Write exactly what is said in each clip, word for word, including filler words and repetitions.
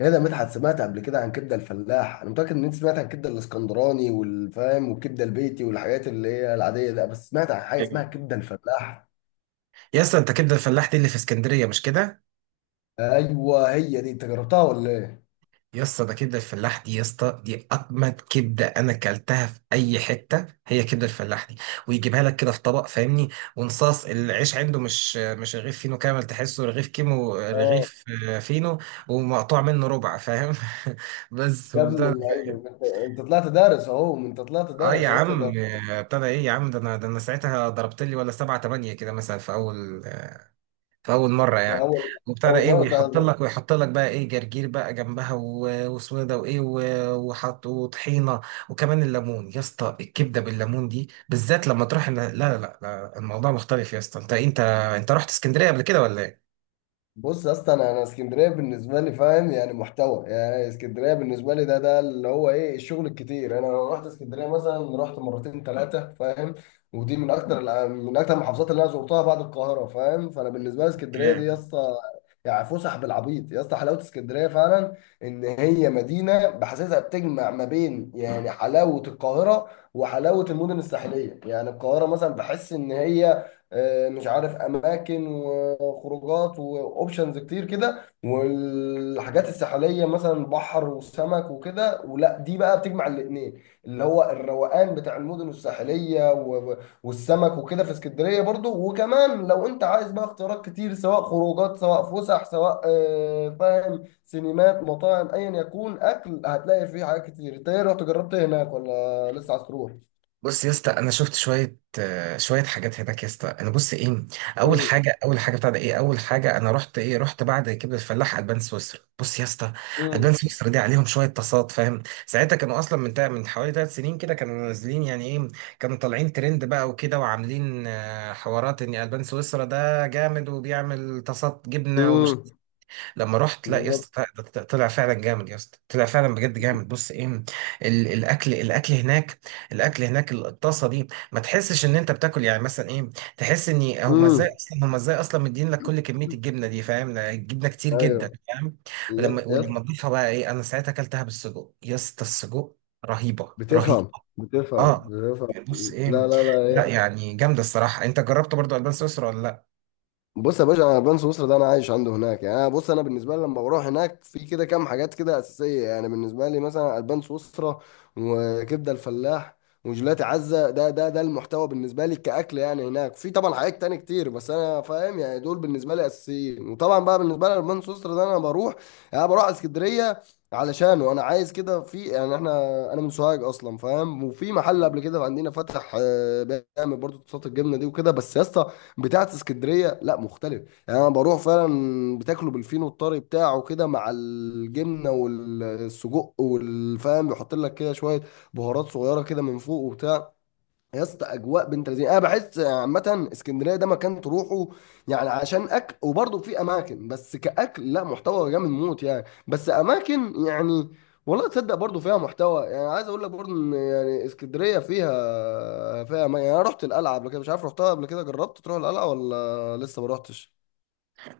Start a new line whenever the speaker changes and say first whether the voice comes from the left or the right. left: يا ده مدحت، سمعت قبل كده عن كبده الفلاح؟ انا متاكد ان انت سمعت عن الكبده الاسكندراني والفام والكبده البيتي والحاجات اللي هي العاديه ده، بس سمعت عن حاجه
right: يا
left: اسمها كبده الفلاح؟
right: اسطى، انت كبده الفلاح دي اللي في اسكندريه، مش كده؟
left: ايوه هي دي، انت جربتها ولا ايه؟
right: يا اسطى ده كبده الفلاح دي، يا اسطى دي اجمد كبده انا اكلتها في اي حته. هي كبده الفلاح دي ويجيبها لك كده في طبق، فاهمني؟ ونصاص العيش عنده مش مش رغيف فينو كامل، تحسه رغيف كيمو،
left: اه،
right: رغيف آه، فينو، ومقطوع منه ربع، فاهم؟ بس
left: يا ابن
right: وبتاع.
left: اللعيبه، انت أنت طلعت دارس، اهو انت طلعت
right: اه يا
left: دارس يا اسطى ده.
right: عم، آه، ابتدى ايه يا عم؟ ده انا، ده انا ساعتها ضربت لي ولا سبعة تمانية كده، مثلا في اول في اول مره
left: في
right: يعني.
left: اول
right: وابتدى
left: اول
right: ايه،
left: مره
right: ويحط
left: ده.
right: لك ويحط لك بقى ايه؟ جرجير بقى جنبها، و- واسمه ده، وايه، و- وحط وطحينه، وكمان الليمون. يا اسطى الكبده بالليمون دي بالذات لما تروح إن- لا لا لا، الموضوع مختلف يا اسطى. انت انت انت رحت اسكندريه قبل كده ولا
left: بص يا اسطى، انا انا اسكندريه بالنسبه لي، فاهم؟ يعني محتوى، يعني اسكندريه بالنسبه لي ده ده اللي هو ايه، الشغل الكتير، انا لو رحت اسكندريه مثلا، رحت مرتين ثلاثه، فاهم؟ ودي من اكتر الأ- من اكتر المحافظات اللي انا زرتها بعد القاهره، فاهم؟ فانا بالنسبه لي اسكندريه دي
right: ايه؟
left: يا اسطى، يعني فسح بالعبيط يا اسطى، حلاوه اسكندريه فعلا. ان هي مدينه بحسسها بتجمع ما بين، يعني، حلاوه القاهره وحلاوه المدن الساحليه. يعني القاهره مثلا بحس ان هي آه، مش عارف، اماكن وخروجات واوبشنز كتير كده، والحاجات الساحليه مثلا بحر وسمك وكده. ولا دي بقى بتجمع الاثنين، اللي هو الروقان بتاع المدن الساحليه و- و- والسمك وكده في اسكندريه برضو. وكمان لو انت عايز بقى اختيارات كتير، سواء خروجات، سواء فسح، سواء آه، فاهم، سينمات، مطاعم، ايا يكون اكل، هتلاقي فيه حاجات كتير. انت ايه، رحت جربت إيه هناك ولا لسه عايز تروح؟
right: بص يا اسطى، انا شفت شويه آه، شويه حاجات هناك يا اسطى. انا بص ايه، اول مم. حاجه، اول حاجه بتاع ده ايه، اول حاجه انا رحت ايه، رحت بعد كبده الفلاح البان سويسرا. بص يا اسطى، البان
left: امم.
right: سويسرا دي عليهم شويه تصاعد، فاهم؟ ساعتها كانوا اصلا من تا- من حوالي ثلاث سنين كده، كانوا نازلين يعني ايه، كانوا طالعين ترند بقى وكده، وعاملين آه، حوارات ان البان سويسرا ده جامد وبيعمل تصاعد جبنه ومش...
left: امم.
right: لما رحت، لا يا
left: بالظبط.
right: اسطى، ط- ط- طلع فعلا جامد يا اسطى، طلع فعلا بجد جامد. بص ايه، ال- الاكل الاكل هناك، الاكل هناك الطاسه دي ما تحسش ان انت بتاكل يعني مثلا ايه. تحس ان هم ازاي
left: امم.
right: اصلا، هم ازاي اصلا مدين لك كل كميه الجبنه دي، فاهم؟ الجبنه كتير جدا،
left: ايوه.
right: فاهم؟
left: يس،
right: ولما
left: يس.
right: ولما تضيفها بقى ايه، انا ساعتها اكلتها بالسجق يا اسطى. السجق رهيبه رهيبه.
left: بتفهم، بتفهم،
right: اه، بص
left: بتفهم. لا،
right: ايه.
left: لا،
right: لا
left: لا.
right: يعني جامده الصراحه. انت جربت برضو البان سويسرا ولا لا؟
left: بص يا باشا، انا بني سويسرا ده انا عايش عنده هناك، يعني انا، بص، انا بالنسبه لي لما بروح هناك في كده كام حاجات كده اساسيه، يعني بالنسبه لي مثلا البان سويسرا، وكبده الفلاح، وجيلاتي عزه. ده ده ده المحتوى بالنسبه لي كاكل، يعني هناك في طبعا حاجات تاني كتير بس انا، فاهم يعني، دول بالنسبه لي اساسيين. وطبعا بقى بالنسبه لي البان سويسرا ده انا بروح، يعني بروح اسكندريه علشان، وانا عايز كده في، يعني احنا، انا من سوهاج اصلا فاهم، وفي محل قبل كده عندنا فتح آه، بيعمل برضه صوصات الجبنه دي وكده، بس يا اسطى بتاعت اسكندريه لا مختلف. يعني انا بروح فعلا بتاكله بالفينو الطري بتاعه كده، مع الجبنه والسجق والفام، بيحط لك كده شويه بهارات صغيره كده من فوق وبتاع. يا اسطى اجواء بنت لذينه. انا بحس عامه اسكندريه ده مكان تروحه يعني عشان اكل، وبرضه في اماكن بس كاكل لا، محتوى جامد موت، يعني بس اماكن يعني. والله تصدق برضه فيها محتوى، يعني عايز اقول لك برضه ان يعني اسكندريه فيها فيها أماكن. يعني انا رحت القلعه قبل كده، مش عارف رحتها قبل كده، جربت تروح القلعه ولا لسه ما رحتش؟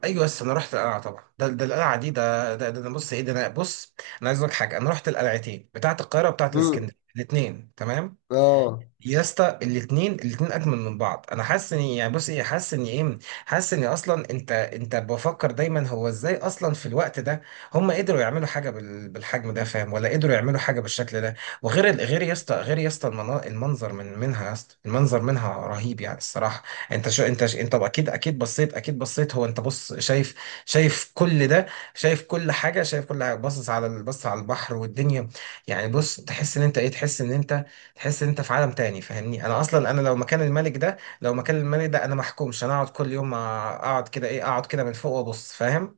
right: ايوه، بس انا رحت القلعه طبعا. ده ده القلعه دي، ده ده, ده, ده بص ايه، ده انا بص. انا عايز اقول لك حاجه، انا رحت القلعتين بتاعه القاهره وبتاعه
left: امم.
right: الاسكندريه الاثنين، تمام؟
left: اه.
right: يا اسطى الاثنين، الاثنين اجمل من بعض. انا حاسس ان يعني، بص ايه، حاسس ان ايه، حاسس ان اصلا، انت انت بفكر دايما هو ازاي اصلا في الوقت ده هم قدروا يعملوا حاجه بال- بالحجم ده، فاهم؟ ولا قدروا يعملوا حاجه بالشكل ده. وغير ال- غير يا اسطى، غير يا اسطى المنا- المنظر من منها، يا اسطى المنظر منها رهيب يعني الصراحه. انت شو انت ش- انت اكيد، اكيد بصيت، اكيد بصيت، هو انت بص، شايف؟ شايف كل ده، شايف كل حاجه، شايف كل حاجه، باصص على ال- بص على البحر والدنيا. يعني بص، تحس ان انت ايه، تحس ان انت، تحس ان انت في عالم تاني، فاهمني؟ انا اصلا، انا لو مكان الملك ده، لو مكان الملك ده، انا محكومش، انا اقعد كل يوم، اقعد كده ايه، اقعد كده من فوق وابص، فاهم؟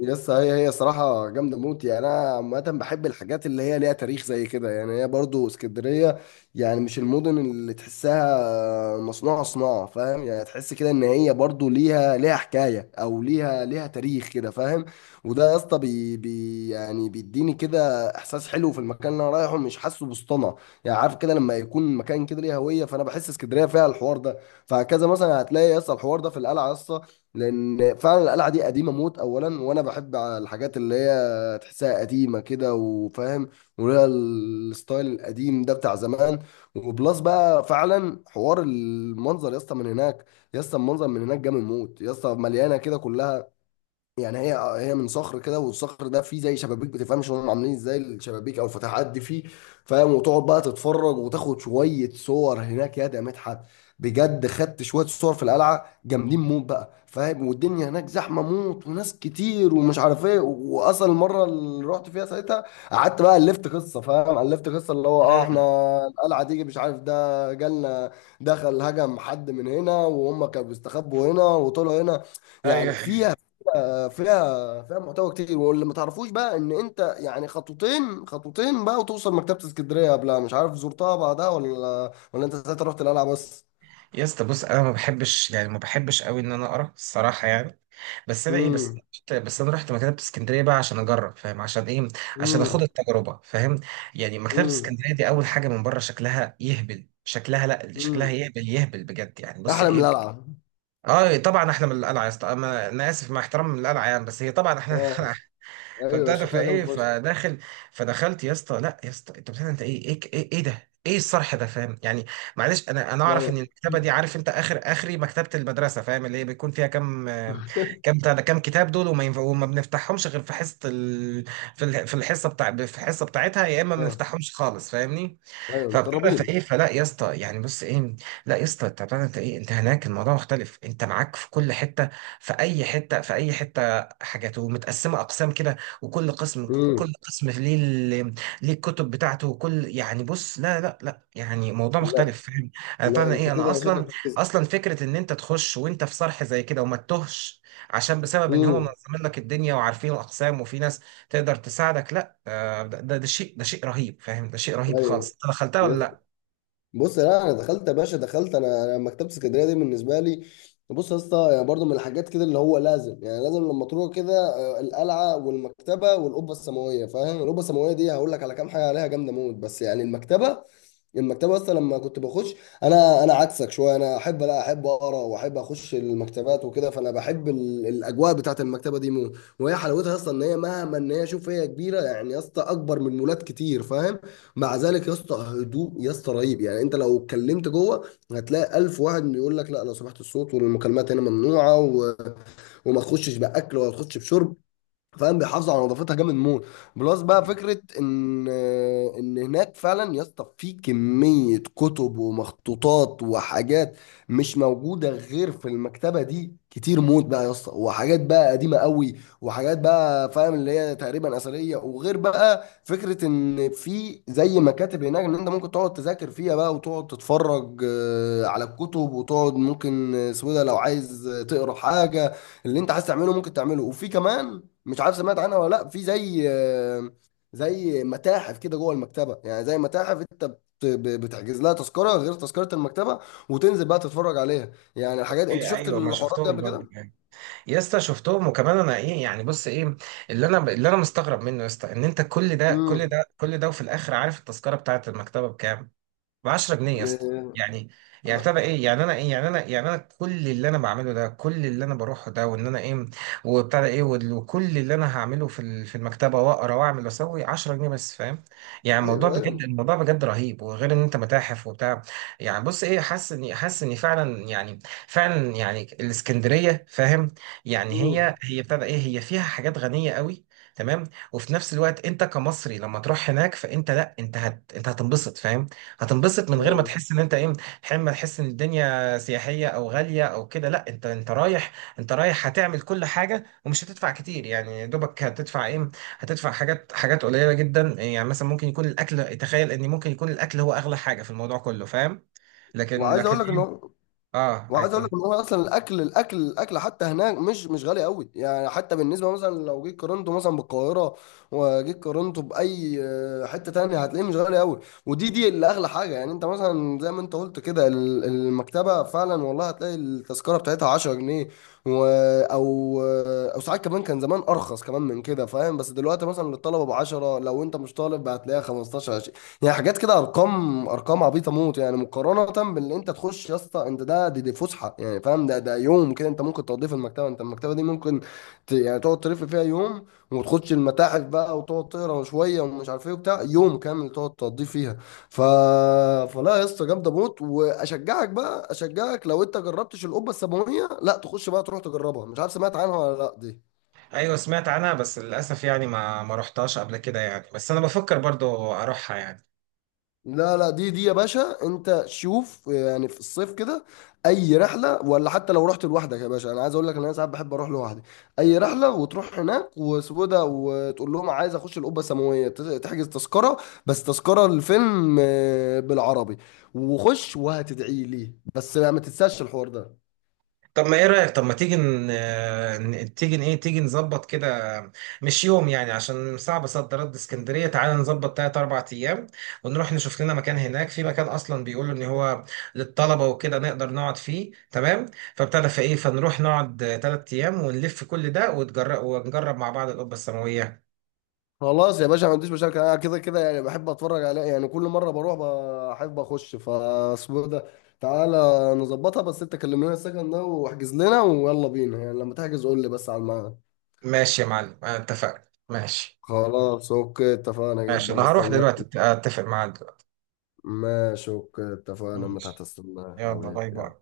left: يس، هي هي صراحة جامدة موت. يعني أنا عامة بحب الحاجات اللي هي ليها تاريخ زي كده. يعني هي برضو اسكندرية، يعني مش المدن اللي تحسها مصنوعة صناعة، فاهم؟ يعني تحس كده إن هي برضو ليها ليها حكاية، أو ليها ليها تاريخ كده، فاهم؟ وده يا اسطى بي بي يعني بيديني كده إحساس حلو في المكان اللي أنا رايحه، مش حاسه بسطنة. يعني عارف كده لما يكون مكان كده ليه هوية، فأنا بحس اسكندرية فيها الحوار ده. فهكذا مثلا هتلاقي يا اسطى الحوار ده في القلعة يا اسطى، لان فعلا القلعه دي قديمه موت اولا، وانا بحب على الحاجات اللي هي تحسها قديمه كده وفاهم، وليها الستايل القديم ده بتاع زمان. وبلس بقى فعلا حوار المنظر يا اسطى من هناك. يا اسطى المنظر من هناك جامد موت. يا اسطى مليانه كده كلها، يعني هي هي من صخر كده، والصخر ده فيه زي شبابيك، بتفهمش هم عاملين إيه، ازاي الشبابيك او الفتحات دي فيه، فاهم؟ وتقعد بقى تتفرج وتاخد شويه صور هناك. يا ده مدحت، بجد خدت شويه صور في القلعه جامدين موت بقى، فاهم؟ والدنيا هناك زحمه موت وناس كتير ومش عارف ايه، واصل المره اللي رحت فيها ساعتها قعدت بقى الفت قصه، فاهم؟ الفت قصه اللي هو، اه، احنا القلعه دي مش عارف ده جالنا، دخل هجم حد من هنا، وهم كانوا بيستخبوا هنا وطلعوا هنا،
right: ايوه
left: يعني. في فيها فيها محتوى كتير. واللي ما تعرفوش بقى ان انت يعني خطوتين خطوتين بقى وتوصل مكتبة اسكندرية قبلها، مش عارف زرتها بعدها ولا ولا انت ساعتها رحت القلعة بس؟
right: يا اسطى، بص، انا ما بحبش يعني، ما بحبش قوي ان انا اقرا الصراحه يعني. بس انا ايه، بس،
left: امم.
right: بس انا رحت مكتبه اسكندريه بقى عشان اجرب، فاهم؟ عشان ايه، عشان اخد
left: امم.
right: التجربه، فاهم؟ يعني مكتبه
left: امم.
right: اسكندريه دي، اول حاجه من بره شكلها يهبل، شكلها لا، شكلها
left: امم.
right: يهبل يهبل بجد يعني. بص
left: احلى من
right: ايه،
left: القلعة.
right: اه طبعا احنا من القلعه يا اسطى، انا أنا اسف مع احترامي، من القلعه يعني، بس هي طبعا احنا
left: اه. ايوه
right: فابتدى
left: شكلها جامد
right: فايه
left: فشخ.
right: فداخل فدخلت يا اسطى، لا يا اسطى انت بتعمل، انت ايه، ايه ايه, إيه ده، ايه الصرح ده، فاهم يعني؟ معلش انا، انا اعرف
left: ايوه
right: ان المكتبه دي، عارف انت؟ اخر، اخري مكتبه المدرسه، فاهم اللي هي بيكون فيها كام، آه، كام بتاع ده، كام كتاب دول، وما ينفع وما بنفتحهمش غير في حصه ال... في الح- في الحصه بتاع، في الحصه بتاعتها، يا اما ما
left: اه.
right: بنفتحهمش خالص، فاهمني؟
left: ايوه
right: فبتعرف
left: مترابين.
right: ايه، فلا يا اسطى يعني بص ايه، لا يا اسطى انت بتعرف انت ايه، انت هناك الموضوع مختلف، انت معاك في كل حته، في اي حته، في اي حته حاجات ومتقسمه اقسام كده، وكل قسم، كل
left: امم.
right: قسم ليه ال- ليه الكتب بتاعته، وكل يعني بص، لا لا لا، يعني موضوع
left: لا،
right: مختلف، فاهم؟ انا
left: لا
right: طبعا
left: انت
right: ايه، انا
left: كده شكلك
right: اصلا،
left: بتكذب.
right: اصلا فكره ان انت تخش وانت في صرح زي كده وما تتهش، عشان بسبب ان هم
left: امم.
right: منظمين لك الدنيا وعارفين الاقسام، وفي ناس تقدر تساعدك. لا آه، ده، ده ده شيء، ده شيء رهيب، فاهم؟ ده شيء رهيب خالص.
left: ايوه.
right: انت دخلتها ولا
left: يا.
right: لا؟
left: بص، لا انا دخلت يا باشا، دخلت. انا انا مكتبه اسكندريه دي بالنسبه لي، بص يا اسطى، يعني برضه من الحاجات كده اللي هو لازم، يعني لازم لما تروح كده آه، القلعه والمكتبه والقبه السماويه، فاهم؟ القبه السماويه دي هقول لك على كام حاجه عليها جامده موت، بس يعني المكتبه، المكتبه اصلا لما كنت بخش، انا انا عكسك شويه، انا احب، لا احب اقرا واحب اخش المكتبات وكده، فانا بحب ال- الاجواء بتاعت المكتبه دي مو. وهي حلاوتها اصلا ان هي مهما، ان هي شوف، هي كبيره يعني يا اسطى، اكبر من مولات كتير، فاهم؟ مع ذلك يا اسطى هدوء يا اسطى رهيب، يعني انت لو اتكلمت جوه هتلاقي الف واحد يقول لك، لا لو سمحت الصوت والمكالمات هنا ممنوعه، و... وما تخشش باكل ولا تخش بشرب، فاهم؟ بيحافظوا على نظافتها جامد موت. بلس بقى فكره ان، ان هناك فعلا يا اسطى في كميه كتب ومخطوطات وحاجات مش موجوده غير في المكتبه دي، كتير موت بقى يا اسطى، وحاجات بقى قديمه قوي، وحاجات بقى فاهم اللي هي تقريبا اثريه. وغير بقى فكره ان في زي مكاتب هناك ان انت ممكن تقعد تذاكر فيها بقى، وتقعد تتفرج آه، على الكتب، وتقعد ممكن آه، سويدة لو عايز آه، تقرا حاجه، اللي انت عايز تعمله ممكن تعمله. وفي كمان، مش عارف سمعت عنها ولا لا، في زي، زي متاحف كده جوه المكتبه، يعني زي متاحف انت بت- بتحجز لها تذكره غير تذكره المكتبه، وتنزل بقى تتفرج عليها، يعني الحاجات. انت
right: اوكي
left: شفت
right: ايوه، ما
left: الحوارات دي
right: شفتهم
left: قبل كده؟
right: برضه يعني. يا اسطى شفتهم، وكمان انا ايه يعني، بص ايه، اللي انا اللي انا مستغرب منه يا اسطى، ان انت كل ده كل
left: امم.
right: ده كل ده، وفي الاخر عارف التذكره بتاعت المكتبه بكام؟ ب عشرة جنيه يا اسطى. يعني، يعني بتبقى ايه يعني، انا ايه يعني، انا يعني انا كل اللي انا بعمله ده، كل اللي انا بروحه ده، وان انا ايه، وبتاع ده ايه، وال- وكل اللي انا هعمله في ال- في المكتبه واقرا واعمل واسوي عشرة جنيه بس، فاهم؟ يعني الموضوع
left: ايوه،
right: بجد،
left: ايوه.
right: الموضوع بجد رهيب، وغير ان انت متاحف وبتاع. يعني بص ايه، حاسس اني، حاسس اني فعلا يعني، فعلا يعني الاسكندريه، فاهم؟ يعني هي
left: امم.
right: هي بتاع ده ايه، هي فيها حاجات غنيه قوي، تمام؟ وفي نفس الوقت انت كمصري لما تروح هناك، فانت لا، انت هت انت هتنبسط، فاهم؟ هتنبسط من غير ما
left: ايوه.
right: تحس ان انت ايه، حين ما تحس ان الدنيا سياحيه او غاليه او كده، لا انت انت رايح، انت رايح هتعمل كل حاجه ومش هتدفع كتير يعني، يا دوبك هتدفع ايه، هتدفع حاجات حاجات قليله جدا يعني. مثلا ممكن يكون الاكل، تخيل ان ممكن يكون الاكل هو اغلى حاجه في الموضوع كله، فاهم؟ لكن
left: وعايز
right: لكن
left: اقول لك ان
right: ايه.
left: هو
right: اه عايز
left: وعايز
right: تقول
left: اقول لك ان
right: إيه؟
left: هو اصلا الاكل، الاكل الاكل حتى هناك مش مش غالي قوي، يعني حتى بالنسبه مثلا لو جيت قارنته مثلا بالقاهره، وجيت قارنته باي آه، حته تانية، هتلاقيه مش غالي قوي. ودي دي اللي اغلى حاجه، يعني انت مثلا زي ما انت قلت كده، ال- المكتبه فعلا والله هتلاقي التذكره بتاعتها عشر جنيه، و، او، او ساعات كمان كان زمان ارخص كمان من كده، فاهم؟ بس دلوقتي مثلا للطلبه ب عشرة، لو انت مش طالب هتلاقيها خمستاشر. يعني حاجات كده ارقام، ارقام عبيطه موت، يعني مقارنه باللي انت تخش يا اسطى. انت ده دي, دي فسحه يعني، فاهم؟ ده ده يوم كده انت ممكن تقضيه في المكتبه، انت المكتبه دي ممكن ت... يعني تقعد تلف فيها يوم، وتخش المتاحف بقى، وتقعد تقرا شويه ومش عارف ايه وبتاع، يوم كامل تقعد تقضيه فيها. ف... فلا يا اسطى جامده موت. واشجعك بقى، اشجعك لو انت جربتش القبه السماويه، لا تخش بقى تروح تجربها، مش عارف سمعت عنها ولا لا دي.
right: ايوه سمعت عنها بس للاسف يعني، ما ما رحتهاش قبل كده يعني، بس انا بفكر برضو اروحها يعني.
left: لا لا، دي دي يا باشا انت شوف يعني في الصيف كده اي رحله، ولا حتى لو رحت لوحدك يا باشا، انا عايز اقول لك ان انا ساعات بحب اروح لوحدي. اي رحله، وتروح هناك وسوده وتقول لهم عايز اخش القبه السماويه، ت- تحجز تذكره، بس تذكره الفيلم آه، بالعربي، وخش وهتدعي لي. بس ما تنساش الحوار ده.
right: طب ما ايه رأيك، طب ما تيجي ن... آه، ن- تيجي ن- ايه، تيجي نظبط كده، مش يوم يعني، عشان صعب صد رد اسكندرية. تعالى نظبط تلات أربع أيام، ونروح نشوف لنا مكان هناك، في مكان أصلا بيقولوا إن هو للطلبة وكده نقدر نقعد فيه، تمام؟ فابتدى في ايه، فنروح نقعد تلات أيام، ونلف كل ده، وتجرب ونجرب مع بعض القبة السماوية.
left: خلاص يا باشا ما عنديش مشاكل، انا كده كده يعني بحب اتفرج عليه يعني كل مره بروح، بحب اخش فاسمه ده. تعالى نظبطها، بس انت كلم لنا السكن ده واحجز لنا ويلا بينا، يعني لما تحجز قول لي بس على الميعاد.
right: ماشي يا معلم، أنا اتفقنا. ماشي،
left: خلاص، اوكي، اتفقنا
right: ماشي أنا
left: جدا،
right: هروح
left: هستناك.
right: دلوقتي، أت- أتفق معاك دلوقتي.
left: ماشي اوكي اتفقنا، ما تحت
right: ماشي،
left: استناك
right: يلا
left: حبيبي،
right: باي
left: يلا.
right: باي.